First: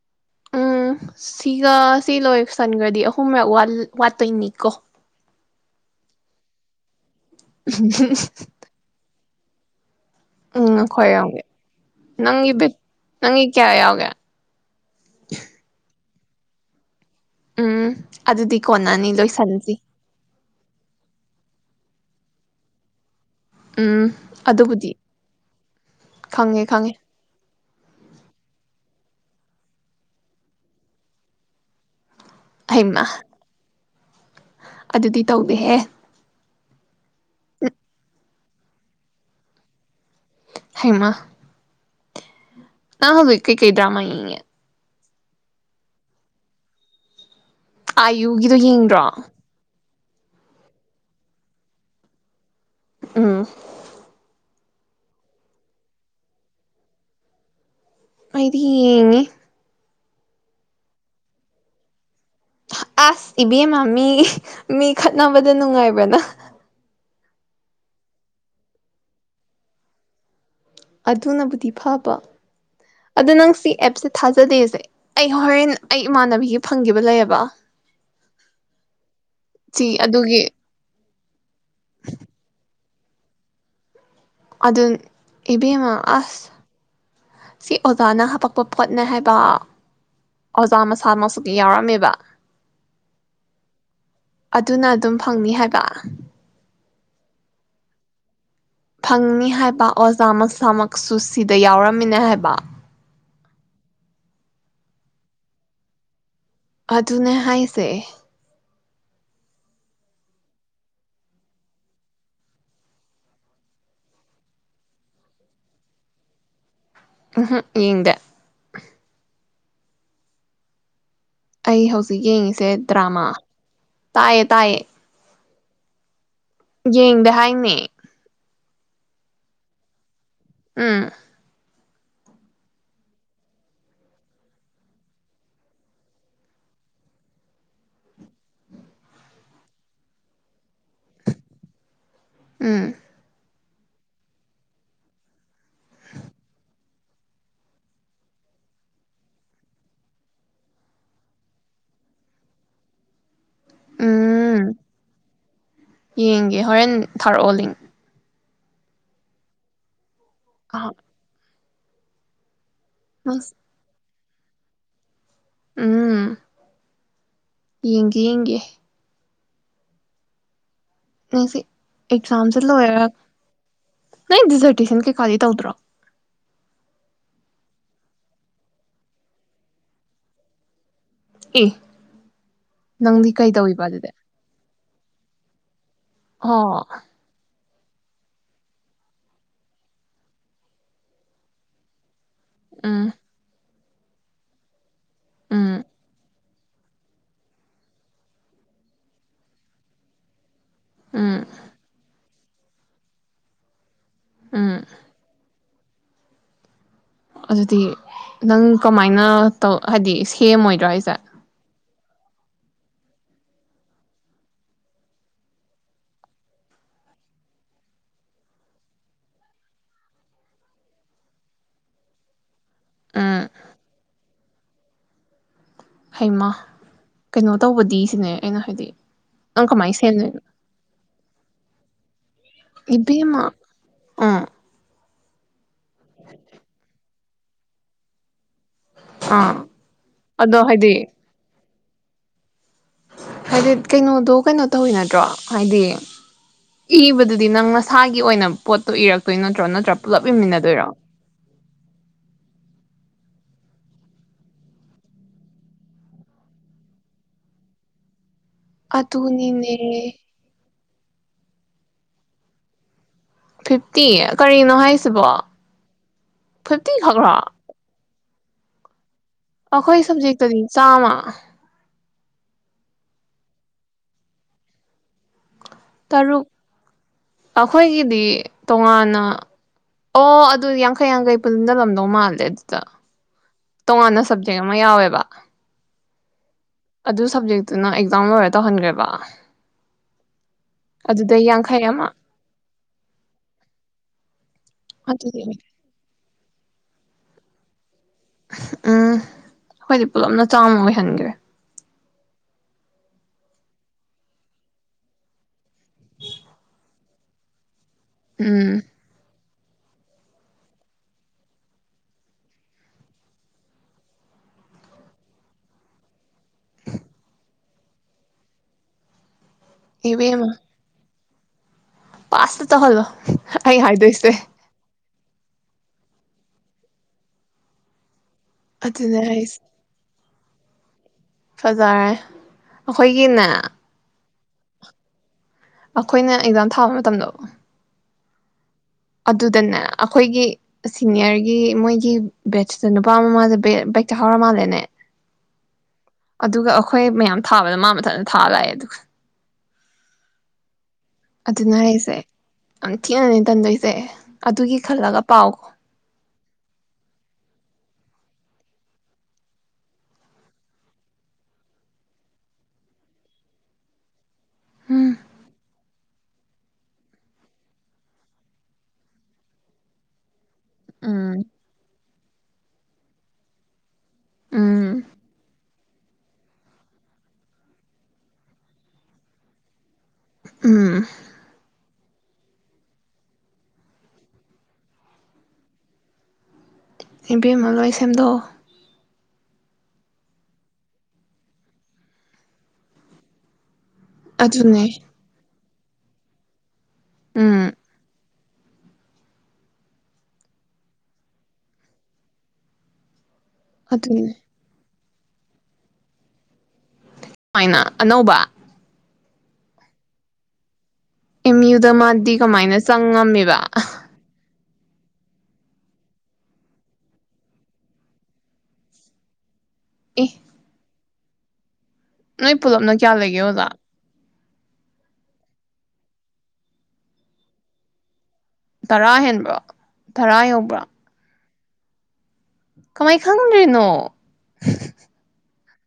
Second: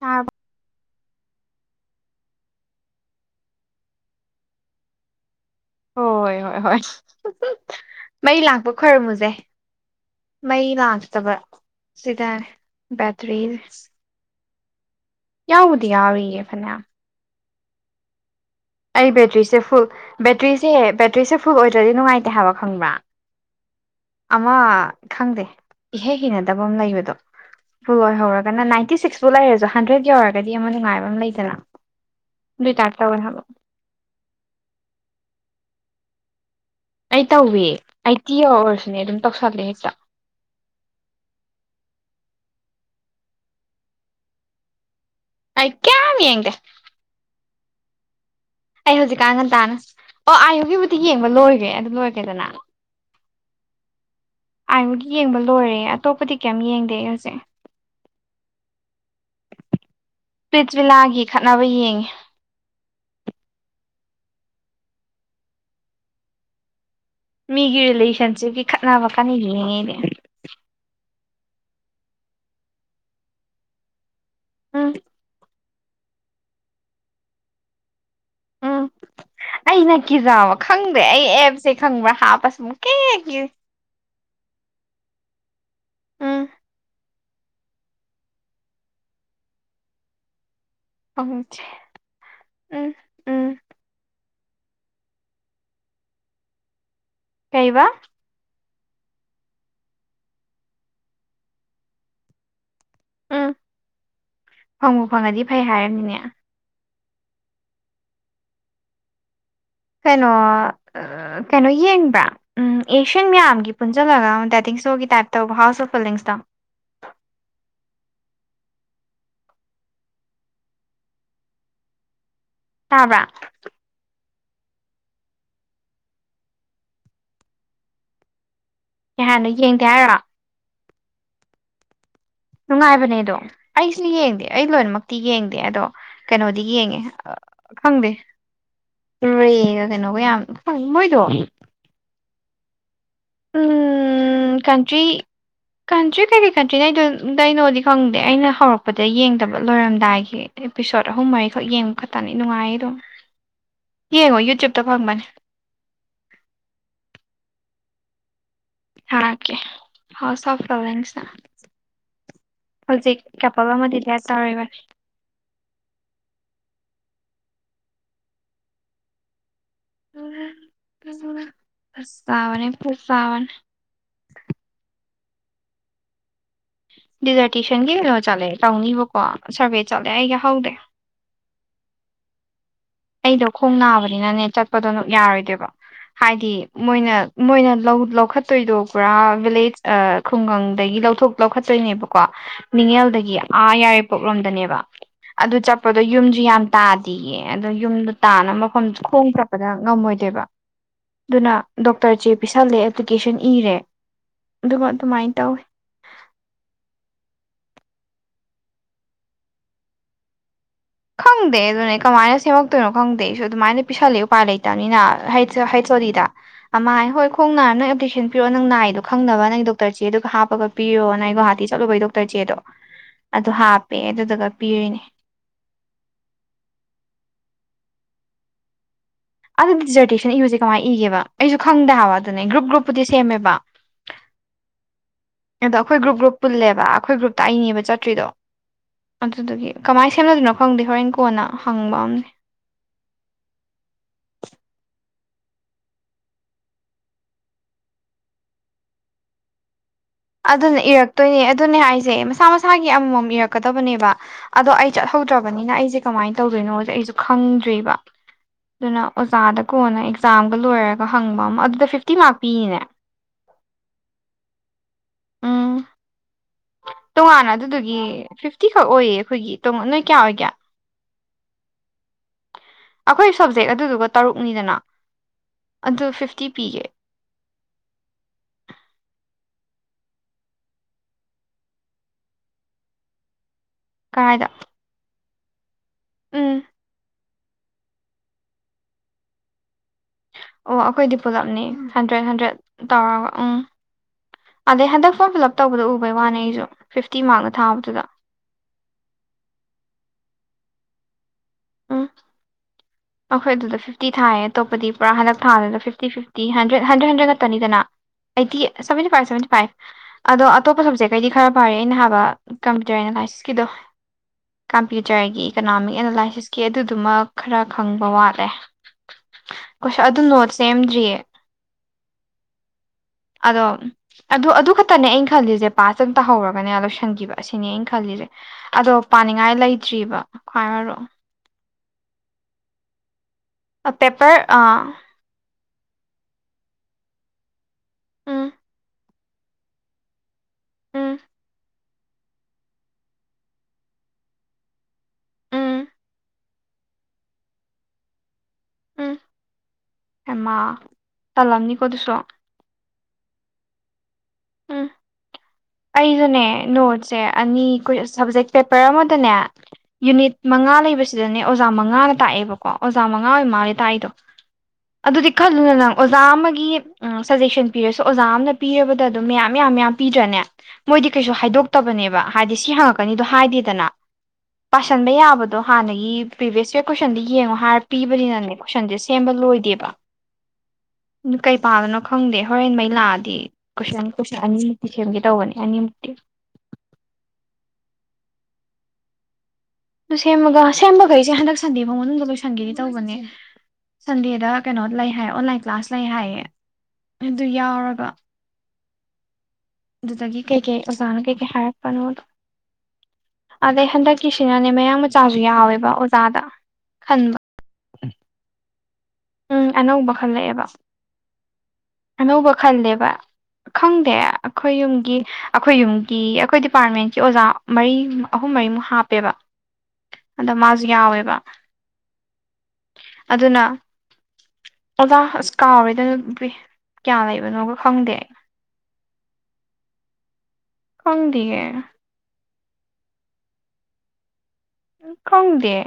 ꯇꯥꯔꯕ ꯎꯝ ꯁꯤ [unintelligible] ꯁꯤ ꯂꯣꯏ ꯁꯟꯈ꯭ꯔꯗꯤ ꯑꯍꯨꯝꯔꯛ ꯋꯥꯜ ꯋꯥꯠꯇꯣꯏꯅꯤꯀꯣ ꯍꯣꯏ ꯍꯣꯏ ꯍꯣꯏ ꯃꯩ ꯂꯥꯛꯄ ꯈꯣꯏꯔꯝꯃꯨꯁꯦ ꯃꯩ ꯎꯝ ꯑꯩꯈꯣꯏ ꯂꯥꯛꯇꯥꯕꯥ ꯌꯥꯎꯒꯦ ꯁꯤꯗ ꯅꯪꯒꯤ ꯕꯦꯠ ꯕꯦꯇ꯭ꯔꯤ ꯅꯪꯒꯤ ꯀꯌꯥ ꯌꯥꯎꯒꯦ [unintelligible] ꯎꯝ ꯑꯗꯨꯗꯤ ꯑꯩ ꯀꯣꯟꯅꯅꯤ ꯕꯦꯇ꯭ꯔꯤꯁꯦ ꯂꯣꯏꯁꯟꯁꯤ ꯐꯨꯜ ꯕꯦꯇ꯭ꯔꯤꯁꯦ ꯕꯦꯇ꯭ꯔꯤꯁꯦ ꯐꯨꯠ ꯑꯣꯏꯗ꯭ꯔꯗꯤ ꯅꯨꯡꯉꯥꯏꯇꯦ ꯍꯥꯏꯕ ꯈꯪꯕ꯭ꯔꯥ ꯎꯝ ꯑꯃ ꯑꯗꯨꯕꯨꯗꯤ ꯈꯪꯗꯦ ꯏꯍꯩ ꯈꯪꯉꯦ ꯍꯩꯅꯗꯕ ꯑꯃ ꯈꯪꯉꯦ ꯂꯩꯕꯗꯣ ꯎꯜ ꯑꯣꯏꯣꯏꯍꯧꯔꯒꯅ ꯅꯥꯏꯟꯇꯤ ꯁꯤꯛꯁ ꯁꯨ ꯂꯩꯔꯁꯨ ꯍꯟꯗ꯭ꯔꯦꯗ ꯌꯧꯔꯒꯗꯤ ꯑꯃ ꯅꯨꯡꯉꯥꯏꯕ ꯑꯃ ꯂꯩꯗꯅ ꯑꯗꯨꯏ ꯇꯥꯏꯞ ꯍꯩꯃ ꯇꯧꯋꯦ ꯍꯥꯏꯕ ꯑꯗꯨꯗꯤ ꯇꯧꯗꯦꯍꯦ ꯑꯩ ꯇꯧꯋꯦ ꯑꯩ ꯇꯤ ꯌꯧꯔꯁꯨꯅꯦ ꯑꯗꯨꯝ ꯇꯧꯁꯂꯦ ꯍꯦꯛꯇ ꯍꯩꯃ ꯅꯍꯟꯕꯗꯗꯤ ꯀꯩ ꯀꯩ ꯗ꯭ꯔꯃ ꯌꯦꯡꯉꯤ ꯑꯩ ꯀꯌꯥꯝ ꯌꯦꯡꯒꯦ ꯑꯥꯏ ꯌꯨꯒꯤꯗꯣ ꯌꯦꯡꯗ꯭ꯔꯣ ꯉꯟꯇꯥꯅ ꯑꯣ ꯑꯥꯏꯌꯨꯒꯤꯕꯨꯗꯤ ꯌꯦꯡꯕ ꯂꯣꯏꯒꯦ ꯑꯗꯨ ꯂꯣꯏꯒꯦꯗꯅ ꯎꯝ ꯑꯥꯏꯌꯨꯒꯤ ꯌꯦꯡꯕ ꯂꯣꯏꯔꯦ ꯑꯇꯣꯞꯄꯗꯤ ꯀꯌꯝ ꯌꯦꯡꯗꯦ ꯑꯩ ꯍꯧꯖꯤꯛ ꯑꯩꯗꯤ ꯌꯦꯡꯉꯤ ꯄ꯭ꯔꯤꯇ꯭ꯔꯤꯂꯥꯒꯤ ꯈꯠꯅꯕ ꯌꯦꯡꯉꯤ ꯑꯁ ꯏꯕꯦꯝꯃ ꯃꯤ ꯃꯤ ꯈꯠꯅꯕꯗ ꯅꯨꯡꯉꯥꯏꯕꯅ ꯃꯤꯒꯤ ꯔꯤꯂꯦꯁꯟꯁꯤꯞꯀꯤ ꯈꯠꯅꯕ ꯀꯥꯟꯅ ꯌꯦꯉꯤ ꯑꯩꯗꯤ ꯑꯗꯨꯅꯕꯨꯗꯤ ꯐꯥꯕ ꯑꯗꯣ ꯅꯪ ꯁꯤ ꯑꯦꯞꯁ ꯊꯥꯖꯗꯦꯁꯦ ꯎꯝ ꯑꯩ ꯍꯣꯔꯦꯟ ꯑꯩ ꯏꯃꯥꯟꯅꯕꯤꯒꯤ ꯐꯪꯒꯤꯕ ꯂꯩꯌꯦꯕ ꯎꯝ ꯁꯤ ꯑꯩꯅ ꯑꯗꯨꯒꯤ ꯀꯤꯖꯥꯕ ꯈꯪ ꯑꯩ ꯑꯦꯞꯁꯦ ꯈꯪꯕ꯭ꯔꯥ ꯍꯥꯞꯄ ꯁꯨꯝꯀꯤ ꯀꯤ ꯑꯗꯨ ꯏꯕꯦꯝꯃ ꯎꯝ ꯑꯁ ꯁꯤ ꯑꯣꯖꯥꯅ ꯍꯥꯞꯄꯛꯄ ꯄꯣꯠꯅꯦ ꯍꯥꯏꯕ ꯑꯣꯖꯥ ꯃꯁꯥ ꯃꯛꯁꯨ ꯐꯪꯗ꯭ꯔꯦ ꯌꯥꯎꯔꯝꯃꯦꯕ ꯎꯝ ꯎꯝ ꯑꯗꯨꯅ ꯑꯗꯨꯝ ꯐꯪꯅꯤ ꯍꯥꯏꯕ ꯀꯩꯕꯥ ꯐꯪꯅꯤ ꯍꯥꯏꯕ ꯑꯣꯖꯥ ꯃꯁꯥꯃꯛꯁꯨ ꯁꯤꯗ ꯌꯥꯎꯔꯝꯃꯤꯅꯦ ꯍꯥꯏꯕ ꯎꯝ ꯐꯪꯉꯨ ꯐꯪꯉꯗꯤ ꯐꯩ ꯍꯥꯏꯔꯝꯅꯤꯅꯦ ꯑꯗꯨꯅꯦ ꯍꯥꯏꯁꯦ ꯀꯩꯅꯣ ꯑ ꯀꯩꯅꯣ ꯌꯦꯡꯕ꯭ꯔꯥ ꯑꯦꯁꯤꯌꯥꯟ ꯃꯌꯥꯝꯒꯤ ꯄꯨꯟꯖꯟꯂꯒ ꯑꯃ ꯗꯥꯏꯇꯤꯡ ꯏꯁꯇꯣꯔꯒꯤ ꯇꯥꯏꯞ ꯇꯧꯕ ꯍꯥꯎꯁ ꯑꯣꯐ ꯐꯤꯂꯤꯡꯁ ꯇꯣ ꯎꯝꯍꯣ ꯌꯦꯡꯗꯦ ꯑꯩ ꯍꯧꯖꯤꯛ ꯌꯦꯡꯉꯤ ꯁꯦ ꯇꯥꯕ꯭ꯔꯥ ꯗ꯭ꯔꯃꯥ ꯇꯥꯏꯌꯦ ꯇꯥꯏꯌꯦ ꯌꯦꯡꯗꯦ ꯍꯥꯏꯅꯦ ꯀꯩꯍꯥꯏꯅꯣ ꯌꯦꯡꯗꯦ ꯍꯥꯏꯔ ꯎꯝ ꯅꯨꯡꯉꯥꯏꯕꯅꯦ ꯑꯗꯣ ꯑꯩꯁꯨ ꯌꯦꯡꯗꯦ ꯑꯩ ꯂꯣꯏꯅꯃꯛꯇꯤ ꯌꯦꯡꯗꯦ ꯑꯗꯣ ꯀꯩꯅꯣꯗꯤ ꯌꯦꯡꯉꯦ ꯈꯪꯗꯦ ꯔꯦꯒ ꯀꯩꯅꯣꯒ ꯌꯥꯝ ꯃꯣꯏꯗꯣ ꯎꯝ ꯎꯝ ꯀꯟꯇ꯭ꯔꯤ ꯀꯟꯇ꯭ꯔꯤ ꯀꯩ ꯀꯔꯤ ꯀꯟꯇ꯭ꯔꯤ ꯅ ꯑꯩ ꯑꯗꯨꯣ ꯀꯩꯅꯣꯗꯤ ꯈꯪꯗꯦ ꯑꯩꯅ ꯍꯧꯔꯛꯄꯗ ꯌꯦꯡꯗꯕ ꯂꯣꯏꯔꯝꯗꯥꯏꯒꯤ ꯑꯦꯄꯤꯁꯣꯠ ꯑꯍꯨꯝ ꯃꯔꯤꯈꯛ ꯌꯦꯡꯕ ꯈꯛꯇꯅꯤ ꯅꯨꯡꯉꯥꯏ ꯑꯗꯨꯝ ꯌꯦꯡꯉꯣ ꯎꯝ ꯌꯨꯇ꯭ꯌꯨꯕꯇ ꯐꯪꯕꯅꯦ ꯌꯦꯡꯒꯦ ꯍꯣꯔꯦꯟ ꯊꯥꯔꯛꯑꯣꯂꯤꯡ ꯊꯥꯔꯛꯀꯦ ꯍꯥꯎ ꯑ [unintelligible] ꯍꯧꯖꯤꯛ ꯀꯦꯄꯜ ꯑꯃꯗꯤ ꯂꯦꯞ ꯇꯥꯔꯣꯏꯕꯅꯤ ꯎꯝ ꯌꯦꯡꯒꯦ ꯌꯦꯡꯒꯦ ꯎꯝ ꯍꯧꯖꯤꯛ ꯑꯦꯖꯥꯝ ꯁꯦ ꯂꯣꯏꯔ ꯐꯖꯕꯅꯦ ꯅꯣꯢ ꯗꯤꯖꯥꯔꯗꯦꯁꯟ ꯀꯗꯤ ꯇꯧꯗ꯭ꯔꯣ ꯗꯤꯖꯔꯇꯦꯁꯟꯒꯤ ꯀꯩꯅꯣ ꯆꯠꯂꯦ ꯇꯧꯅꯤꯕꯀꯣ ꯁꯔꯚꯦ ꯆꯠꯂꯦ ꯑꯩꯒꯤ ꯍꯧꯗꯦ ꯑꯦ ꯅꯪꯗꯤ ꯑꯩꯗꯣ ꯈꯣꯡ ꯀꯩꯗꯧꯔꯤꯕ ꯑꯗꯨꯗꯤ ꯅꯥꯕꯅꯤꯅꯅꯦ ꯆꯠ ꯗꯣꯅ ꯌꯥꯔꯣꯏꯗꯦꯕ ꯍꯥꯏꯗꯤ ꯑꯣ ꯃꯣꯏꯅ ꯃꯣꯏꯅ ꯂꯧꯈꯠꯇꯣꯏꯗꯣ ꯄꯨꯔꯥ ꯚꯤꯂꯦꯖ ꯈꯨꯡꯒꯪꯗꯒꯤ ꯂꯧꯊꯣꯛ ꯂꯧꯈꯠꯇꯣꯏꯅꯦꯕ ꯀꯣ ꯎꯝ ꯅꯤꯡꯉꯦꯜꯗꯒꯤ ꯑꯥ ꯌꯥꯔ ꯄꯣꯛꯂꯣꯝꯗꯅꯦꯕ ꯑꯗꯨ ꯎꯝ ꯆꯠꯄꯗꯣ ꯌꯨꯝꯁꯨ ꯌꯥꯝ ꯇꯥꯗꯌꯦ ꯑꯗ ꯌꯨꯝꯗꯣ ꯇꯥꯅ ꯃꯐꯝ ꯈꯣꯡ ꯆꯠꯄꯗ ꯉꯝꯃꯣꯏꯗꯦꯕ ꯎꯝ ꯑꯗꯨꯅ ꯗꯣꯛꯇꯔ ꯖꯤꯞ ꯄꯤꯁꯜꯂꯦ ꯑꯦꯄ꯭ꯂꯤꯀꯦꯁꯟ ꯏꯔꯦ ꯎꯝ ꯑꯗꯨꯝ ꯑꯗꯨꯃꯥꯏꯅ ꯇꯧꯋꯤ ꯑꯗꯨꯗꯤ ꯅꯪ ꯀꯃꯥꯏꯅ ꯇꯧ ꯍꯥꯏꯗꯤ ꯁꯦꯝꯃꯣꯏ ꯈꯪꯗꯦ ꯑꯗꯨꯅꯦ ꯀꯃꯥꯏꯅ ꯁꯦꯝꯃꯛꯇꯣꯏꯅꯣ ꯈꯪꯗꯦ ꯑꯩꯁꯨ ꯑꯗꯨꯃꯥꯏꯅ ꯄꯤꯁꯜꯂꯦ ꯎꯄꯥꯏ ꯂꯩꯇꯕꯅꯤꯅ ꯍ ꯍꯩꯠ ꯑꯣꯂꯤꯗ ꯑꯃ ꯍꯥꯏ ꯍꯣꯏ ꯈꯣꯡ ꯅꯥꯔ ꯅꯪ ꯑꯦꯄ꯭ꯂꯤꯀꯦꯁꯟ ꯄꯤꯔꯛ ꯅꯪ ꯅꯥꯏꯗꯣ ꯈꯪꯗꯅꯕ ꯅꯪꯒꯤ ꯗꯣꯛꯇꯔ ꯆꯦꯗꯨꯒ ꯍꯥꯞꯄꯒ ꯄꯤꯔꯣ ꯅꯪ ꯒꯧꯍꯥꯇꯤ ꯆꯠꯂꯨꯕꯒꯤꯩ ꯗꯣꯛꯇꯔ ꯆꯦꯗꯣ ꯎꯝ ꯑꯗꯨ ꯍꯥꯄꯦ ꯑꯗꯨꯗꯨꯒ ꯄꯤꯔꯤꯅꯤ ꯍꯩꯃ ꯀꯩꯅꯣ ꯇꯧꯕꯗꯤ ꯁꯤꯅꯦ ꯑꯩꯅ ꯍꯥꯏꯗꯤ ꯅꯪ ꯑꯗꯨꯗꯤ ꯀꯃꯥꯏꯅ ꯗꯤꯖꯔꯇꯦꯁꯟ ꯁꯦꯝꯗꯣꯏꯅꯣ ꯏꯕꯁꯦ ꯀꯃꯥꯏꯅ ꯏꯒꯦꯕ ꯑꯩꯁꯨ ꯈꯪꯗꯦ ꯍꯥꯏꯕ ꯑꯗꯨꯅꯦ ꯒ꯭ꯔꯨꯞ ꯒ꯭ꯔꯨꯞꯄꯨꯗꯤ ꯏꯕꯦꯝꯃ ꯁꯦꯝꯃꯦꯕ꯫ ꯑꯥ ꯑꯗꯣ ꯑꯩꯈꯣꯏ ꯒ꯭ꯔꯨꯞ ꯒ꯭ꯔꯨꯞ ꯄꯨꯜꯂꯦꯕ ꯑꯩꯈꯣꯏ ꯒ꯭ꯔꯨꯞꯇ ꯑꯩꯅꯦꯕ ꯆꯠꯇ꯭ꯔꯤꯗꯣ꯫ ꯑꯥ ꯑꯗꯨꯗꯨꯒꯤ ꯀꯃꯥꯏꯅ ꯁꯦꯝꯅꯗꯣꯏꯅꯣ ꯑꯗꯣ ꯈꯪꯗꯦ ꯍꯥꯏꯗꯤ ꯍꯣꯔꯦꯟ ꯀꯣꯟꯅ ꯐꯪꯕ ꯑꯝꯅꯤ ꯍꯥꯏꯗꯤ ꯀꯩꯅꯣꯗꯣ ꯀꯩꯅꯣ ꯇꯧꯋꯤ ꯅꯠꯇ꯭ꯔꯣ ꯍꯥꯏꯗꯤ ꯏꯕꯗꯨꯗꯤ ꯅꯪ ꯅꯁꯥꯒꯤ ꯑꯣꯏꯅ ꯄꯣꯠꯇꯣ ꯏꯔꯛꯇꯣꯏ ꯅꯠꯇ꯭ꯔꯣ? ꯅꯠꯇ꯭ꯔꯥ ꯄꯨꯂꯞ ꯑꯗꯨꯅꯦ ꯏꯃꯤꯟꯅꯗꯣꯏꯔꯣ ꯏꯔꯛꯇꯣꯏꯅꯦ ꯑꯗꯨꯅꯦ ꯍꯥꯏꯁꯦ ꯃꯁꯥ ꯃꯁꯥꯒꯤ ꯒꯤ ꯑꯃꯃꯝ ꯏꯔꯛꯀꯗꯕꯅꯦꯕ ꯑꯗꯣ ꯑꯩ ꯆꯠꯍꯧꯗ꯭ꯔꯕꯅꯤꯅ ꯑꯩꯁꯦ ꯀꯃꯥꯏꯅ ꯇꯧꯗꯣꯏꯅꯣꯁꯦ ꯑꯩꯁꯨ ꯈꯪꯗ꯭ꯔꯤꯕ꯫ ꯑꯗꯨꯅ ꯑꯣꯖꯥꯗ ꯀꯣꯟꯅ ꯑꯗꯨꯅꯤꯅꯦ ꯑꯦꯛ꯭ꯖꯥꯝꯒ ꯂꯣꯏꯔꯒ ꯍꯪꯕ ꯑꯃ ꯑꯗꯨꯗ ꯐꯤꯐꯇꯤ ꯃ꯭ꯔꯥꯛ ꯄꯤꯅꯤꯅꯦ ꯐꯤꯐꯇꯤ ꯀꯔꯤꯅꯣ ꯍꯥꯏꯁꯤ ꯁꯤꯕꯣ ꯎꯝ ꯐꯤꯐꯇꯤ ꯈꯛꯂꯣ? ꯇꯣꯉꯥꯟꯅ ꯑꯗꯨꯗꯨꯒꯤ ꯐꯤꯐꯇꯤ ꯇꯛ ꯑꯣꯏꯌꯦ꯫ ꯑꯩꯈꯣꯏꯒꯤ ꯅꯣꯏ ꯑꯩꯈꯣꯏ ꯀꯌꯥ ꯑꯣꯏꯒꯦ ꯁꯕꯖꯦꯛꯇꯗꯤ ꯆꯥꯝꯃꯥ꯫ ꯑꯩꯈꯣꯏ ꯁꯕꯖꯦꯛ ꯑꯗꯨꯗꯨꯒ ꯇꯔꯨꯛꯅꯤꯗꯅ ꯑꯗꯨ ꯇꯔꯨꯛ ꯐꯤꯐꯇꯤ ꯄꯤꯒꯦ ꯑꯩꯈꯣꯏꯒꯤꯗꯤ ꯇꯣꯉꯥꯟꯅ ꯑꯣ ꯑꯗꯨ ꯌꯥꯡꯈꯩ ꯌꯥꯡꯈꯩ ꯄꯨꯟꯖꯟꯂꯝꯗꯧ ꯃꯥꯟꯂꯦ ꯑꯗꯨꯗ ꯇꯣꯉꯥꯟꯅ ꯀꯗꯥꯏꯗ ꯁꯕꯖꯦꯛ ꯑꯃ ꯌꯥꯎꯋꯦꯕ ꯎꯝ꯫ ꯑꯗꯨ ꯁꯕꯖꯦꯛꯇꯨꯅ ꯑꯦꯛꯖꯥꯝ ꯂꯣꯏꯔ ꯇꯧꯍꯟꯈ꯭ꯔꯦꯕ ꯑꯣ ꯑꯩꯈꯣꯏꯗꯤ ꯑꯗꯨꯗꯩ ꯄꯨꯂꯞꯅꯤ ꯌꯥꯡꯈꯩ ꯑꯃ ꯍꯟꯗ꯭ꯔꯦꯠ ꯍꯟꯗ꯭ꯔꯦꯠ ꯇꯧꯔꯒ ꯎꯝ ꯑꯗꯩ ꯍꯟꯗꯛ ꯐ꯭ꯔꯣꯝ ꯐꯤꯜ ꯑꯞ ꯑꯗꯨꯗꯤ ꯇꯧꯕꯗ ꯎꯕ ꯃꯥꯅꯦ ꯑꯩꯁꯨ ꯐꯤꯐꯇꯤ ꯃ꯭ꯔꯥꯛꯅꯦ ꯊꯥꯕꯗꯨꯗ ꯑꯁ, ꯎꯝ ꯑꯩꯈꯣꯏꯗꯤ ꯄꯨꯂꯞꯅ ꯆꯥꯎꯥꯅ ꯑꯣꯏꯍꯟꯒ꯭ꯔꯦ꯫ ꯎꯝ ꯑꯩꯈꯣꯏ ꯑꯗꯨꯗ ꯐꯤꯐꯇꯤ ꯊꯥꯏꯌꯦ ꯑꯇꯣꯞꯄꯗꯤ ꯄꯨꯔꯥ ꯍꯟꯗꯛ ꯊꯥꯗꯨꯗ fifty fifty hundred hundred hundred ꯈꯛꯇꯅꯤꯗꯅ ꯑꯥꯢꯇꯤ ꯎꯝ ꯁꯕꯦꯟꯇꯤ ꯐꯥꯏꯚ ꯁꯕꯦꯟꯇꯤ ꯐꯥꯏꯚ ꯑꯗꯣ ꯑꯇꯣꯞꯄ ꯁꯕꯖꯦꯛꯈꯧꯗꯤ ꯈꯔ ꯐꯔꯦ ꯑꯩꯅ ꯍꯥꯏꯕ ꯀꯝꯄ꯭ꯌꯨꯇꯔ ꯑꯦꯅꯥꯂꯥꯏꯁꯤꯁꯀꯤꯗꯣ ꯀꯝꯄ꯭ꯌꯨꯇꯔꯒꯤ ꯏꯀꯣꯅꯣꯃꯤꯛ ꯑꯦꯅꯥꯂꯥꯏꯁꯤꯁꯀꯤ ꯀꯦ ꯑꯗꯨꯗꯨꯃ ꯈꯔ ꯈꯪꯕ ꯋꯥꯠꯂꯦ꯫ [unintelligible] ꯑꯗꯨ ꯅꯣꯠ ꯏꯕꯦꯝꯃ ꯁꯦꯝꯗ꯭ꯔꯤꯌꯦ ꯄꯥꯁꯇ ꯇꯧꯍꯜꯂꯣ ꯑꯗꯣ ꯑꯩ ꯍꯥꯏꯗꯣꯏꯁꯦ꯫ ꯑꯗꯨ ꯑꯗꯨ ꯈꯛꯇꯅꯦ ꯑꯩꯅ ꯈꯜꯂꯤꯁꯦ ꯄꯥꯆꯇ ꯇꯧꯍꯧꯔꯒꯅꯦ ꯂꯣꯏꯁꯤꯟꯈꯤꯕ ꯑꯁꯤꯅꯦ ꯑꯩꯅ ꯈꯜꯂꯤꯁꯦ ꯑꯗꯣ ꯑꯗꯨꯅꯦ ꯄꯥꯅꯤꯉꯥꯏ ꯍꯥꯏꯁꯦ ꯂꯩꯇ꯭ꯔꯤꯕ ꯈ꯭ꯋꯥꯏ ꯃꯔꯨ ꯐꯖꯔꯦ ꯑꯩꯈꯣꯏꯒꯤꯅꯦ ꯑꯥ ꯄꯦꯄꯔ ꯑꯥ ꯑꯩꯈꯣꯏꯅ ꯑꯦꯛꯖꯥꯝ ꯊꯥꯕ ꯃꯇꯝꯗꯣ ꯎꯝ ꯑꯗꯨꯗꯅꯦ ꯑꯩꯈꯣꯏꯒꯤ ꯎꯝ ꯁꯤꯅꯤꯌꯔꯒꯤ ꯃꯣꯏꯒꯤ ꯌꯨꯞ ꯕꯦꯁꯇ ꯅꯨꯄꯥ ꯑꯃ ꯃꯥꯖꯦ ꯕꯦ ꯕꯦꯛ ꯆꯍꯥꯎꯔ ꯃꯥꯜꯂꯦꯅꯦ ꯎꯝ ꯑꯗꯨꯒ ꯑꯈꯣꯏ ꯃꯌꯥꯝ ꯊꯥꯕꯗ ꯃꯥ ꯃꯊꯟ ꯊꯥ ꯂꯥꯑꯦ ꯑꯗꯨꯒ ꯍꯩꯃ ꯑꯗꯨꯅꯦ ꯍꯥꯏ ꯌꯥꯝꯊꯤꯅꯅꯦ ꯇꯟꯗꯣꯏꯖꯦ ꯑꯗꯨꯒꯤ ꯈꯜꯂꯒ ꯄꯥꯎ ꯑꯩꯖꯨꯅꯦ ꯅꯣꯠꯁꯦ ꯑꯅꯤ ꯀꯨꯌꯖ ꯁꯞꯖꯦꯛ ꯄꯦꯄꯔ ꯑꯃꯗꯅꯦ ꯌꯨꯅꯤꯠ ꯃꯉꯥ ꯂꯩꯕꯁꯤꯗꯅꯦ ꯑꯣꯖꯥ ꯃꯉꯥꯅ ꯇꯥꯛꯑꯦꯕꯀꯣ ꯑꯣꯖꯥ ꯃꯉꯥ ꯑꯣꯏ ꯃꯥꯂꯦ ꯇꯥꯛꯏꯗꯣ ꯎꯝ ꯑꯗꯨꯗꯤ ꯈꯜꯂꯨꯅ ꯅꯪ ꯑꯣꯖꯥ ꯑꯃꯒꯤ ꯎꯝ ꯁꯖꯦꯁꯟ ꯄꯤꯔꯁꯨ ꯑꯣꯖꯥ ꯑꯃꯅ ꯄꯤꯔꯕꯗ ꯑꯗꯨꯝ ꯃꯌꯥꯝ ꯃꯌꯥꯝ ꯃꯌꯥꯝ ꯄꯤꯗ꯭ꯔꯅꯦ ꯃꯣꯏꯗꯤ ꯀꯩꯁꯨ ꯎꯝ ꯍꯥꯏꯗꯣꯛꯇꯕꯅꯦꯕ ꯍꯥꯏꯗꯤ ꯁꯤ ꯍꯪꯉꯛꯀꯅꯤꯗꯣ ꯍꯥꯏꯗꯦꯗꯅ ꯎꯝ ꯄꯁꯥꯟꯕ ꯌꯥꯕꯗꯣ ꯍꯥꯟꯅꯒꯤ ꯄ꯭ꯔꯤꯚꯤꯌꯁ ꯏꯔ ꯀꯣꯏꯁꯟꯗ ꯌꯦꯡꯉꯣ ꯍꯥꯏꯔ ꯄꯤꯕꯅꯤꯅꯅꯦ ꯀꯣꯏꯁꯟꯁꯦ ꯁꯦꯝꯕ ꯂꯣꯏꯗꯦꯕ ꯎꯝ ꯀꯩ ꯄꯗꯣꯅꯣ ꯈꯪꯗꯦ ꯍꯣꯔꯦꯟ ꯃꯩ ꯂꯥꯑꯗꯤ ꯀꯣꯏꯁꯟ ꯀꯣꯏꯁꯟ ꯑꯅꯤꯃꯨꯛꯇꯤ ꯁꯦꯝꯒꯦ ꯇꯧꯕꯅꯤ ꯌꯥꯅꯤꯃꯨꯛꯇꯤ ꯏꯕꯦꯝꯃ ꯂꯣꯏ ꯁꯦꯝꯗꯣꯛꯑꯣ ꯑꯗꯨ ꯁꯦꯝꯃꯒ ꯁꯦꯝꯕꯒꯩꯁꯦ ꯍꯟꯗꯛ ꯁꯟꯗꯦ ꯐꯥꯎ ꯃꯅꯨꯡꯗ ꯂꯣꯏꯁꯟꯒꯦꯗꯤ ꯇꯧꯕꯅꯦ ꯁꯟꯗꯦꯗ ꯀꯩꯅꯣ ꯑꯗꯨꯅꯦ ꯂꯩ ꯍꯥꯏ ꯑꯣꯟꯂꯥꯏ ꯀ꯭ꯂꯥꯁ ꯂꯩ ꯍꯥꯏꯌꯦ ꯑꯗꯨ ꯎꯝ ꯌꯥꯎꯔꯒ ꯑꯗꯨꯗꯒꯤ ꯀꯩꯀꯩ ꯑꯣꯖꯥꯅ ꯀꯩꯀꯩ ꯍꯥꯏꯔꯛꯄꯅꯣꯗꯣ ꯑꯗꯩ ꯑꯗꯨꯅꯦ ꯍꯟꯗꯛꯀꯤꯁꯤꯅꯅꯦ ꯃꯌꯥꯡꯃ ꯆꯥꯖꯨ ꯌꯧꯌꯦꯕ ꯑꯣꯖꯥꯗꯥ ꯃꯥꯏꯅ ꯑꯅꯧꯕ ꯎꯝ ꯑꯅꯧꯕ ꯈꯜꯂꯛꯑꯦꯕ ꯑꯦꯝ ꯌꯨꯗ ꯃꯥꯗꯤ ꯑꯅꯧꯕ ꯀꯃꯥꯏꯅ ꯈꯜꯂꯦꯕ ꯆꯪꯉꯝꯃꯦꯕ ꯈꯪꯗꯦ ꯑꯩꯈꯣꯏ ꯌꯨꯝꯒꯤ ꯑꯈꯣꯏ ꯌꯨꯝꯒꯤ ꯑꯈꯣꯏ ꯗꯤꯄꯥꯔꯠꯃꯦꯟꯀꯤ ꯑꯣꯖꯥ ꯃꯔꯤ ꯑꯍꯨꯝ ꯃꯔꯤꯃꯨꯛ ꯍꯥꯞꯄꯦꯕ ꯑꯦ ꯑꯗ ꯃꯥꯖꯨ ꯌꯥꯎꯌꯦꯕ ꯅꯣꯏ ꯄꯨꯂꯞꯅ ꯀꯌꯥ ꯂꯩꯒꯦ ꯑꯗꯨꯅ ꯑꯣꯖ ꯑꯣꯖꯥ ꯑꯁ ꯀꯥꯎꯔꯦꯗ ꯅꯨꯄꯤ ꯀꯌꯥ ꯂꯩꯕꯅꯣꯒ ꯈꯪꯗꯦ ꯇꯔꯥ ꯍꯦꯟꯕ꯭ꯔꯣ ꯇꯔꯥ ꯌꯧ ꯈꯪꯗꯤꯌꯦ ꯀꯃꯥꯏ ꯈꯪꯗ꯭ꯔꯤꯅꯣ ꯈꯪꯗꯦ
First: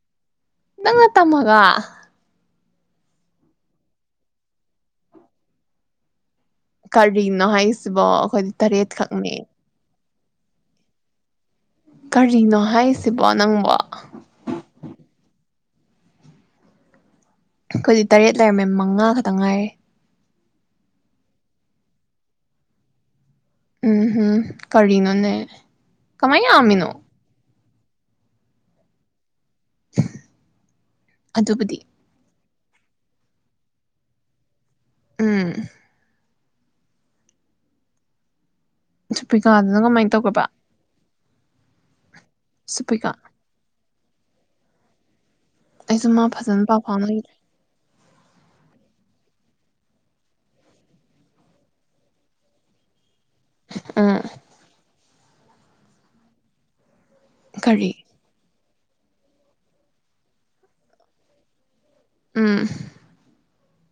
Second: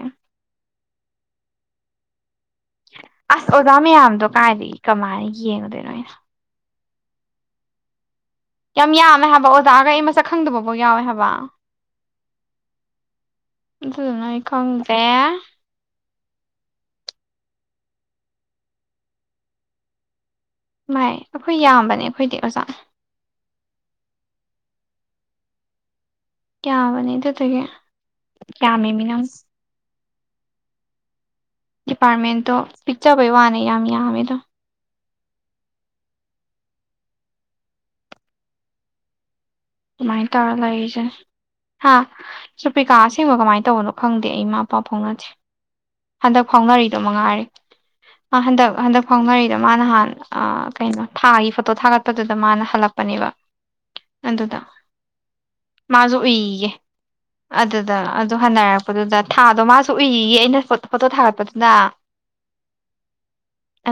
ꯅꯒꯅꯥ ꯇꯃꯒꯥ ꯑꯁ ꯑꯣꯖꯥ ꯃꯌꯥꯝꯗꯣ ꯀꯥꯏꯗꯒꯤ ꯀꯃꯥꯏꯅ ꯌꯦꯡꯉꯨꯗꯣꯏꯅꯣꯩ ꯑꯩꯅꯥ ꯀꯔꯤꯅ ꯍꯥꯏꯁꯤꯕꯣ ꯇꯔꯦꯠ ꯌꯥꯝ ꯌꯥꯃꯦ ꯈꯛꯅꯦ ꯍꯟꯕꯥ ꯑꯣꯖꯒꯩ ꯑꯩ ꯃꯥ ꯁꯛꯈꯪꯗꯕꯐꯥꯎ ꯌꯥꯎꯋꯦ ꯍꯥꯏꯕ ꯀꯔꯤꯅꯣ ꯍꯥꯏꯁꯤꯕꯣ ꯅꯪꯕꯣ ꯑꯗꯨꯗꯨꯅ ꯑꯩ ꯈꯪꯗ꯭ꯔꯦ ꯑꯩꯈꯣꯏꯗꯤ ꯇꯔꯦꯠ ꯂꯩꯔꯝꯃꯦ ꯃꯉꯥ ꯈꯛꯇꯪ ꯉꯥꯏꯔꯦ ꯚꯥꯏ ꯑꯩꯈꯣꯏ ꯌꯥꯝꯕꯅꯦ ꯑꯩꯈꯣꯏꯗꯤ ꯑꯣꯖꯥ ꯎꯝ ꯍꯝ ꯀꯔꯤꯅꯅꯦꯦ ꯌꯥꯕꯅꯤ ꯑꯗꯨꯗꯨꯒꯤ ꯌ꯭ꯃꯦ ꯃꯤ ꯅꯒ [inaudible] ꯑꯗꯨꯕꯨꯗꯤ ꯑꯗꯣ ꯄꯤꯛꯆꯕꯩ ꯋꯥꯅꯦ ꯌꯥꯝꯃꯤ ꯌꯥꯕꯗꯣ ꯎꯝ [inaudible] ꯀꯃꯥꯏꯅ ꯇꯧꯔ ꯂꯩꯔꯤꯁꯦ ꯍꯥ ꯁꯨꯄꯤꯀꯥ ꯁꯨꯄ꯭ꯔꯤꯀꯥ ꯑꯁꯦꯡꯕ ꯀꯃꯥꯏꯅ ꯇꯧꯕꯅꯣ ꯈꯪꯗꯦ ꯑꯩ ꯃꯥ ꯄꯄꯥ ꯐꯥꯎꯅꯁꯦ ꯑꯩꯁꯨ ꯃꯥ ꯍꯟꯗꯛ ꯐꯖꯅ ꯄꯥꯎ ꯐꯥꯎꯅꯔꯤꯗꯣ ꯐꯥꯎꯅꯈꯤꯗ꯭ꯔꯦ ꯃꯉꯥꯔꯤꯦ ꯑ ꯍꯟꯗꯛ ꯍꯟꯗꯛ ꯐꯥꯎꯅꯔꯤ ꯁꯤꯗ ꯃꯥꯅꯍꯥꯟ ꯑ ꯀꯩꯅꯣ ꯊꯥꯒꯤ ꯐꯣꯇꯣ ꯊꯥꯒꯠꯄꯗꯨꯗ ꯃꯥꯅ ꯍꯜꯂꯛꯄꯅꯦꯕ ꯑꯥ ꯃꯥꯖꯣ ꯏꯌꯦꯌꯦ ꯀꯔꯤ ꯑꯗꯨꯗ ꯑꯗꯨ ꯍꯅ ꯑꯗꯨꯗ ꯊꯥꯗꯣ ꯃꯥꯁꯨ ꯎꯏꯌꯦ ꯑꯩꯅ ꯐꯣꯇꯣ ꯊꯥꯒꯠꯄꯗꯨꯅ ꯎꯝ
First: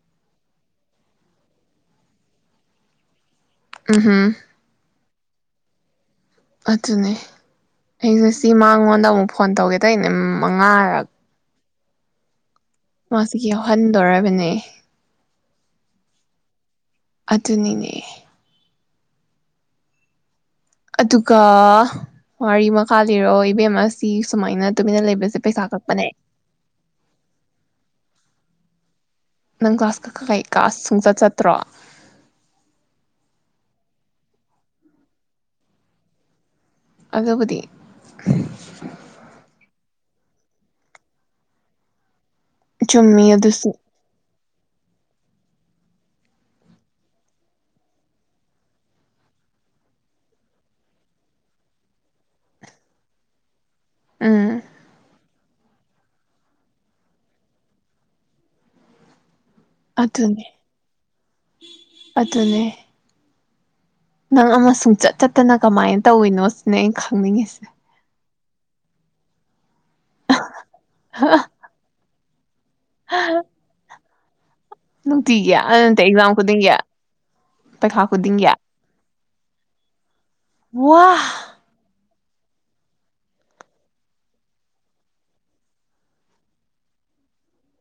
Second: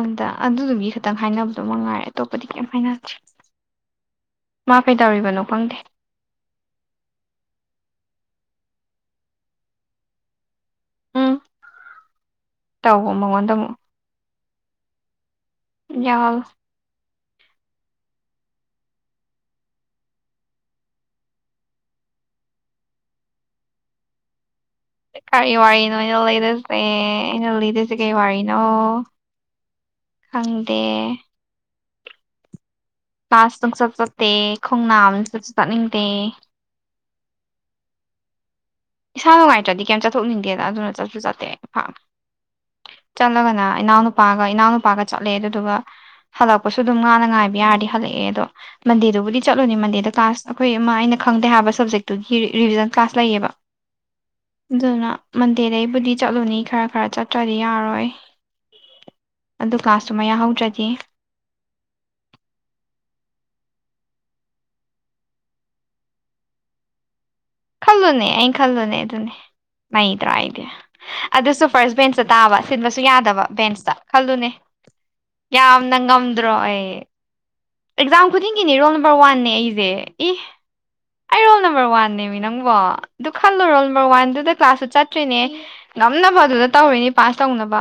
ꯑꯗ ꯑꯗꯨꯗꯨꯒꯤ ꯇꯪ ꯍꯥꯏꯅꯕꯗꯣ ꯃꯉꯥꯏꯔꯦ ꯑꯇꯣꯞꯄꯗꯤ ꯀꯔꯤꯝ ꯍꯥꯏꯅꯦꯗꯔ꯭ꯤ ꯎꯝꯍꯨꯝ ꯀꯩꯇꯧꯔꯤꯕꯅꯣ ꯐꯪꯗꯦ ꯑꯗꯨꯅꯤ ꯑꯩ ꯉꯥꯁꯤ ꯃꯉꯣꯟꯗ ꯑꯃꯨꯛ ꯐꯣꯟ ꯇꯧꯒꯦ ꯇꯔꯤꯅꯦꯝ ꯎꯝ ꯇꯧꯕ ꯃꯥꯁꯨ ꯃꯉꯣꯟꯗ ꯍꯟꯗꯧꯣꯔꯕꯅꯦ ꯌꯥꯍꯜ [unintelligible] ꯑꯗꯨꯅꯤꯅꯦ ꯑꯗꯨꯒ ꯋꯥꯔꯤ ꯃꯈꯥ ꯂꯩꯔꯣ ꯏꯕꯦꯝ ꯁꯤ ꯁꯨꯃꯥꯏꯅ ꯇꯨꯃꯤꯟꯅ ꯂꯩꯕꯁꯦ ꯀꯔꯤ ꯄꯩꯁꯥ ꯋꯥꯔꯤꯅꯣ ꯀꯛꯄꯅꯦ ꯑꯩꯅ ꯂꯩꯔꯁꯦ ꯑꯩꯅ ꯂꯩꯗꯁꯦ ꯀꯔꯤ ꯋꯥꯔꯤꯅꯣ ꯑꯣ ꯅꯪ ꯀ꯭ꯂꯥꯁ ꯀꯛꯀꯥ [unintelligible] ꯀꯩ ꯀꯥꯁ ꯁꯨꯡꯆꯠ ꯆꯠꯇ꯭ꯔꯣ ꯀ꯭ꯂꯥꯁ ꯅꯨꯡꯆꯠ ꯆꯠꯇꯦ ꯈꯣꯡꯅꯥ ꯑꯃꯆꯠꯁꯨ ꯆꯠꯅꯤꯡꯗꯦ ꯑꯗꯨꯕꯨꯗꯤ ꯏꯁꯥ ꯅꯨꯡꯉꯥꯏꯇ꯭ꯔꯗꯤ ꯀꯩꯝ ꯆꯠꯊꯣꯛꯅꯤꯡꯗꯦꯗ ꯑꯗꯨꯅ ꯆꯠꯁꯨ ꯆꯠꯇꯦ ꯆꯨꯝꯃꯤ ꯆꯠꯂꯒꯅ ꯑꯗꯨꯁꯨ ꯏꯅꯥꯎꯅꯨꯄꯥꯒ ꯏꯅꯥꯎꯅꯨꯄꯥꯒ ꯆꯠꯂꯦ ꯑꯗꯨꯗꯨꯒ ꯍꯜꯂꯛꯄꯁꯨ ꯑꯗꯨꯝ ꯃꯥꯅ ꯉꯥꯏꯕ ꯌꯥꯔꯗꯤ ꯍꯜꯂꯛꯑꯦ ꯑꯗꯣ ꯃꯟꯗꯦꯗꯨꯕꯨꯗꯤ ꯆꯠꯂꯨꯅꯤ ꯃꯟꯗꯦꯗ ꯀ꯭ꯂꯥꯁ ꯑꯈꯣꯏ ꯑꯃ ꯑꯩꯅ ꯈꯪꯗꯦ ꯍꯥꯏꯕ ꯁꯞꯖꯦꯛꯇꯨꯒꯤ ꯔꯤꯕꯤꯖꯟ ꯀ꯭ꯂꯥꯁ ꯂꯩꯌꯦꯕ ꯎꯝ ꯑꯗꯨꯗꯨꯅ ꯃꯟꯗꯦꯗꯩꯕꯨꯗꯤ ꯆꯠꯂꯨꯅꯤ ꯈꯔ ꯈꯔ ꯆꯠꯇ꯭ꯔꯗꯤ ꯌꯥꯔꯣꯏ ꯑꯗꯨ ꯀꯂ꯭ꯥꯁ ꯇꯨꯃꯥ ꯑꯗꯨꯅꯦ ꯌꯥꯎꯍꯧꯗꯔ꯭ꯗꯤ ꯑꯗꯨꯅꯦ ꯅꯪ ꯑꯃ ꯁꯨꯡꯆꯠ ꯆꯠꯇꯅ ꯀꯃꯥꯏꯅ ꯇꯧꯋꯤꯅꯣ ꯁꯤꯅꯦ ꯑꯩ ꯈꯜꯂꯨꯅꯦ ꯈꯜꯂꯣꯅꯦ ꯑꯗꯨꯅꯦ ꯅꯩꯗꯔꯥ ꯑꯩꯗꯤ ꯑꯗꯨꯁꯨ ꯐꯥꯁꯠ ꯕꯦꯟꯁ [unintelligible] ꯁꯤꯟꯕꯁꯨ ꯌꯥꯗꯕ ꯕꯦꯟꯁꯇ ꯈꯜꯂꯨꯅꯦ ꯅꯨꯡꯇꯤꯒꯤ ꯑ ꯌꯥꯝꯅ ꯅꯠꯇꯦ ꯑꯦꯛꯖꯥꯝ ꯉꯝꯗ꯭ꯔꯣ ꯈꯨꯗꯤꯡꯒꯤ ꯑꯩ ꯄꯩꯈꯥ ꯑꯦꯛꯖꯥꯝ ꯈꯨꯗꯤꯡꯒꯤ ꯈꯨꯗꯤꯡꯒꯤꯅꯤ ꯔꯣꯜ ꯅꯝꯕꯔ ꯋꯥꯟꯅꯦ ꯑꯩꯖꯦ ꯏ ꯋꯥ ꯑꯩ ꯔꯣꯜ ꯅꯝꯕꯔ ꯋꯥꯟꯅꯦ ꯅꯪꯕꯣ ꯑꯗꯨ ꯈꯜꯂꯨ ꯔꯣꯜ ꯅꯝꯕꯔ ꯋꯥꯟꯗꯨꯗ ꯀ꯭ꯂꯥꯁꯇꯨ ꯆꯠꯇ꯭ꯔꯤꯅꯦ ꯉꯝꯅꯕ ꯑꯗꯨꯗ ꯇꯧꯔꯤꯅꯦ ꯄꯥꯁ ꯇꯧꯅꯕ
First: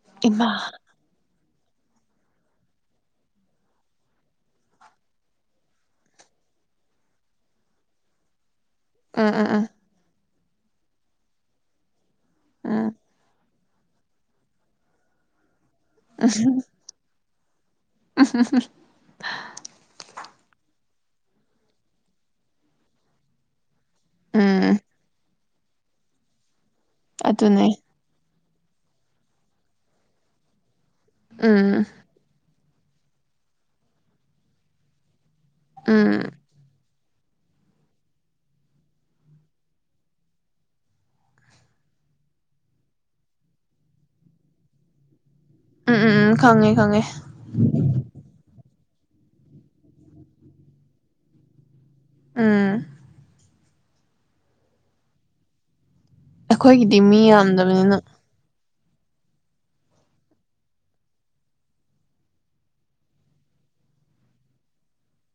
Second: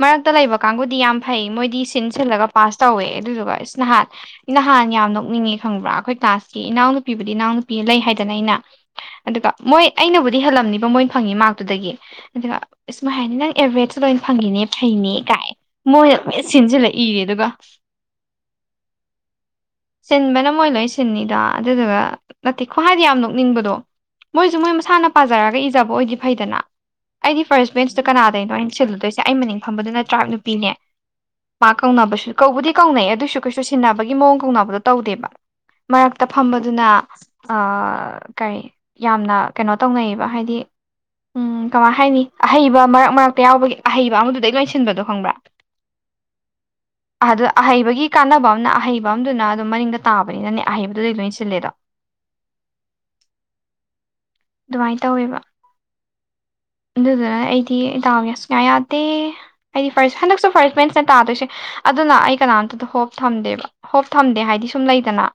ꯃꯔꯛꯇ ꯂꯩꯕ ꯏꯃꯥ ꯀꯥꯡꯕꯨꯗꯤ ꯌꯥꯝ ꯐꯩ ꯃꯣꯏꯗꯤ ꯁꯤꯟ ꯁꯤꯜꯂꯒ ꯄꯥꯁ ꯇꯧꯋꯦ ꯑꯗꯨꯗꯨꯒ ꯏꯁ ꯅꯍꯥꯟ ꯅꯍꯥꯟ ꯌꯥꯝ ꯅꯣꯛꯅꯤꯡꯉꯦ ꯈꯪꯕ꯭ꯔꯥ ꯑꯈꯣꯏ ꯀ꯭ꯂꯥꯁꯀꯤ ꯏꯅꯥꯎꯅꯨꯄꯤꯕꯨꯗꯤ ꯏꯅꯥꯎꯅꯨꯄꯤ ꯂꯩ ꯍꯥꯏꯗꯅ ꯑꯩꯅ ꯎꯝ ꯎꯝ ꯑꯗꯨꯒ ꯎꯝ ꯃꯣꯏ ꯑꯩꯅꯕꯨ ꯗꯤ ꯍꯦꯜꯂꯝꯅꯤꯕ ꯃꯣꯏꯅ ꯐꯪꯉꯤ ꯃꯥꯔꯛꯇꯨꯗꯒꯤ ꯑꯗꯨꯒ ꯎꯝ ꯑꯁꯨꯃꯥꯏ ꯍꯥꯏꯅꯤ ꯅꯪ ꯑꯦꯚꯔꯦꯠ ꯂꯣꯏꯅ ꯐꯪꯉꯤꯅꯦ ꯐꯩꯅꯦꯒꯥꯏ ꯃꯣꯏꯅ [unintelligible] ꯁꯤꯟ ꯁꯤꯜꯂꯒ ꯏꯔꯦ ꯑꯗꯨꯒ [unintelligible] [unintelligible] ꯁꯤꯟꯕꯅ ꯃꯣꯏ ꯂꯣꯏ ꯁꯤꯟꯅꯤꯗ ꯑꯗꯨꯗꯨꯒ ꯅꯠꯇꯦ ꯈꯨꯍꯥꯏꯗ ꯌꯥꯝ ꯅꯣꯛꯅꯤꯡꯕꯗꯣ ꯃꯣꯏꯁꯨ ꯎꯝ ꯃꯣꯏ ꯃꯁꯥꯅ ꯄꯥꯖ [unintelligible] ꯖꯔꯒ ꯏꯖꯕ ꯑꯣꯏꯗꯤ ꯐꯩꯗꯅ ꯑꯩꯗꯤ ꯑꯗꯨꯅꯦ ꯐꯥꯔꯁ ꯕꯦꯟꯁꯇ ꯀꯅꯥ [unintelligible] ꯗꯩꯅꯣ ꯑꯩꯅ ꯁꯤꯜꯂꯨꯗꯣꯏꯁꯦ ꯑꯩ ꯃꯅꯤꯡ ꯐꯝꯕꯗꯨꯅ ꯇ꯭ꯔꯥꯏꯞ ꯅꯨꯄꯤꯅꯦ ꯃꯥ ꯎꯝ ꯀꯧꯅꯕꯁꯨ ꯀꯧꯕꯨꯗꯤ ꯀꯧꯅꯩ ꯑꯗꯨꯁꯨ ꯀꯩꯁꯨꯛ ꯆꯨꯁꯤꯟꯅꯕꯒꯤ ꯃꯑꯣꯡ ꯀꯧꯅꯕꯗꯣ ꯇꯧꯗꯦꯕ ꯎꯝ ꯃꯔꯛꯇ ꯎꯝ ꯐꯝꯕꯗꯨꯅ ꯑ ꯀꯔꯤ ꯌꯥꯝꯅ ꯀꯩꯅꯣ ꯇꯧꯅꯩꯌꯦꯕ ꯍꯥꯏꯗꯤ ꯎꯝ ꯀꯃꯥꯏ ꯍꯥꯏꯅꯤ ꯑꯍꯩꯕ ꯃꯔꯛ ꯃꯔꯛꯇ ꯌꯥꯎꯕꯒꯤ ꯑꯍꯩꯕ ꯑꯃꯗꯨꯗꯩ ꯂꯣꯏꯁꯤꯟꯕꯗꯣ ꯈꯪꯕ꯭ꯔꯥ ꯎꯝ ꯎꯝ ꯈꯪꯉꯦ ꯈꯪꯉꯦ ꯑꯝꯅ ꯑꯍꯩꯕ ꯑꯃꯗꯨꯅ ꯑꯗꯨꯝ ꯃꯅꯤꯡꯡꯗ ꯇꯥꯕꯅꯤꯅꯅꯦ ꯑꯍꯩꯕꯗꯨꯗꯩ ꯂꯣꯏ ꯁꯤꯜꯂꯦꯗꯣ ꯎꯝ꯫ ꯑꯗꯨꯃꯥꯏꯅ ꯇꯧꯋꯦꯕ ꯑꯩꯈꯣꯏꯒꯤꯗꯤ ꯃꯤ ꯑꯗꯨꯗꯨꯅ ꯑꯩꯗꯤ ꯌꯥꯝꯗꯕꯅꯤꯅ ꯗꯥꯎꯁꯦ ꯁꯨꯡꯌꯥ ꯌꯗ ꯑꯩꯗꯤ ꯐꯔꯁ ꯍꯟꯗꯛꯁꯨ ꯐꯥꯔꯁ ꯃꯦꯟꯁꯅ ꯇꯥꯗꯣꯏꯁꯦ ꯑꯗꯨꯅ ꯑꯩ ꯀꯅꯥꯝꯇꯗ ꯍꯣꯞ꯫ ꯍꯣꯞ ꯊꯝꯗꯦꯕ ꯍꯣꯞ ꯊꯝꯗꯦ ꯍꯥꯏꯗꯤ ꯁꯨꯝ ꯂꯩꯗꯅ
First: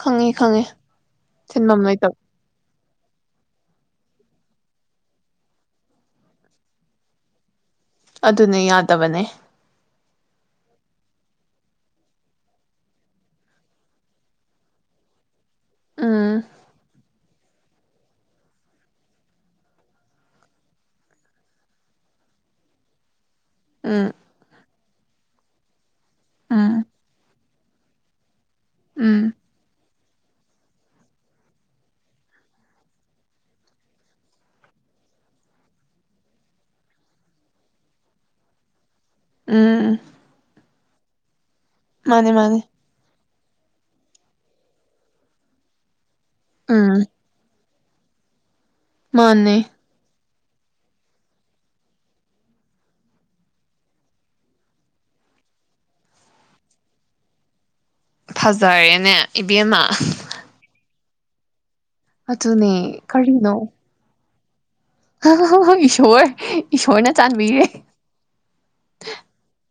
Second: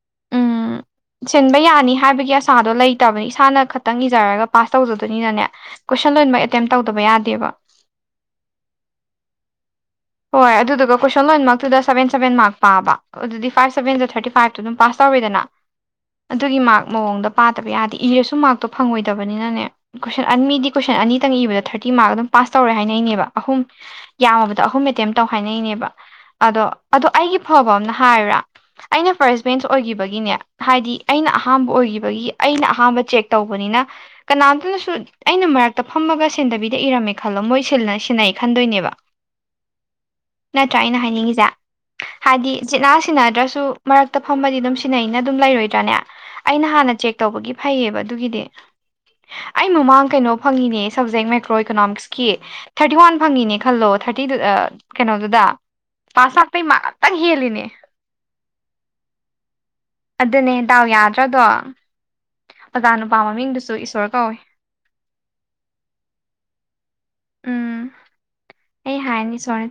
ꯈꯪꯉꯦ ꯈꯪꯉꯦ ꯎꯝ ꯁꯤꯟꯕ ꯊꯤꯟꯐꯝ ꯌꯥꯅꯤ ꯂꯩꯇꯕ ꯍꯥꯏꯕꯒꯤ ꯑꯁꯥꯗꯣ ꯂꯩ ꯂꯩꯠꯇꯕꯅꯤ ꯏꯁꯥꯅ ꯈꯛꯇꯪ ꯏꯖꯔꯒ ꯄꯥꯁ ꯇꯧꯖꯗꯣꯏꯅꯤꯅꯅꯦ ꯀꯣꯏꯁꯟ ꯂꯣꯏꯕ ꯑꯦꯇꯦꯝ ꯇꯧꯗꯕ ꯌꯥꯗꯦꯕ ꯑꯗꯨꯅꯦ ꯌꯥꯗꯕꯅꯦ ꯍꯣꯏ ꯑꯗꯨꯗꯨꯒ ꯀꯣꯏꯁꯟ ꯂꯣꯏꯃꯛꯇꯨꯗ ꯁꯚꯦꯟ ꯁꯚꯦꯟ ꯃꯥꯔꯛ ꯄꯥꯕ ꯑꯗꯨꯗꯤ ꯐꯥꯏꯚ ꯁꯚꯦꯟꯗ ꯊꯥꯔꯇꯤ ꯐꯥꯏꯚꯇꯣ ꯑꯗꯨꯝ ꯄꯥꯁ ꯇꯧꯔꯦꯗꯅ ꯎꯝ ꯑꯗꯨꯒꯤ ꯃꯥꯛ ꯃꯑꯣꯡꯗ ꯄꯥꯗꯕ ꯌꯥꯗꯦ ꯏꯔꯁꯨ ꯃꯥꯔꯛꯇꯣ ꯐꯪꯉꯣꯏꯗꯕꯅꯤꯅꯅꯦ ꯀꯣꯏꯁꯟ ꯑꯟ ꯃꯤꯗꯤ ꯀꯣꯏꯁꯟ ꯑꯅꯤꯇꯪ ꯏꯕꯗ ꯊꯥꯔꯇꯤ ꯃꯥꯔꯛ ꯑꯗꯨꯝ ꯄꯥꯁ ꯇꯧꯔꯦ ꯍꯥꯏꯅꯩꯅꯦꯕ ꯑꯍꯨꯝ ꯎꯝ ꯌꯥꯝꯃꯕꯗ ꯑꯍꯨꯝ ꯑꯦꯇꯦꯝ ꯇꯧ ꯍꯥꯏꯅꯩꯅꯦꯕ ꯑꯗꯣ ꯎꯝ ꯑꯗꯣ ꯑꯩꯒꯤ ꯐꯕ ꯑꯃꯝꯅ ꯍꯥꯏꯌꯨꯔꯥ ꯑꯩꯅ ꯎꯝ ꯐꯥꯔꯁ ꯕꯦꯟꯁ ꯑꯣꯏꯈꯤꯕꯒꯤ ꯒꯤꯅꯦ ꯍꯥꯏꯗꯤ ꯑꯩꯅ ꯑꯍꯥꯝꯕ ꯑꯣꯏꯈꯤꯕꯒꯤ ꯑꯩꯅ ꯑꯍꯥꯝꯕ ꯆꯦꯛ ꯇꯧꯕꯅꯤꯅ ꯀꯅꯥꯝꯇꯅꯁꯨ ꯑꯩꯅ ꯃꯔꯛꯇ ꯐꯝꯃꯒ ꯁꯦꯟꯗꯕꯤꯗ ꯏꯔꯝꯃꯦ ꯈꯜꯂꯣ ꯃꯣꯏ ꯁꯤꯟꯅꯩ ꯈꯟꯗꯣꯏꯅꯦꯕ꯫ ꯎꯝ ꯅꯠꯇ꯭ꯔꯥ ꯑꯩꯅ ꯍꯥꯏꯅꯤꯡꯉꯤꯁꯦ ꯃꯥꯅꯦ ꯍꯥꯏꯗꯤ ꯃꯥꯅꯦ ꯖꯤꯠꯅꯥ ꯁꯤꯟꯅꯗ꯭ꯔꯁꯨ ꯁꯨ ꯃꯔꯛꯇ ꯐꯃꯗꯤ ꯑꯗꯨꯝ ꯁꯤꯟꯅꯩꯅ ꯑꯗꯨꯝ ꯂꯩꯔꯣꯏꯗ꯭ꯔꯥꯅꯦ ꯑꯩꯅ ꯎꯝ ꯍꯥꯟꯅ ꯆꯦꯛ ꯇꯧꯕꯒꯤ ꯐꯩꯌꯦꯕ ꯑꯗꯨꯒꯤꯗꯤ ꯃꯥꯅꯦ ꯑꯩ ꯃꯃꯥꯡ ꯀꯩꯅꯣ ꯐꯪꯉꯤꯅꯦ ꯁꯞꯖꯦꯛ ꯃꯥꯏꯀ꯭ꯔꯣ ꯏꯀꯣꯅꯣꯃꯤꯛꯁꯀꯤ ꯊꯥꯔꯇꯤ ꯋꯥꯟ ꯐꯪꯉꯤꯅꯦ ꯈꯜꯂꯣ ꯊꯥꯔꯇꯤ ꯀꯩꯅꯣꯗꯨꯗ ꯄꯥꯁ ꯃꯔꯛ ꯑꯩꯩ ꯃꯥꯛ ꯑꯃꯇꯡ ꯍꯦꯟꯂꯤꯅꯦ ꯫ ꯐꯖꯔꯦꯅꯦ ꯏꯕꯦꯝꯃ ꯑꯗꯨꯅꯦ ꯗꯥꯎ ꯌꯥꯗ ꯔꯗꯣ ꯑꯗꯨꯅꯦ ꯑꯣꯖꯥ ꯅꯨꯨꯄꯥ ꯀꯔꯤꯅꯣ ꯃꯃꯤꯡꯗꯨꯁꯨ ꯏꯁꯣꯔ ꯀꯧꯏ ꯏꯁꯣꯔ ꯏꯁꯣꯔꯅ ꯆꯥꯟꯕꯤꯔꯦ ꯎꯝ ꯑꯩ ꯍꯥꯏꯅꯤ ꯏꯁꯣꯔꯅ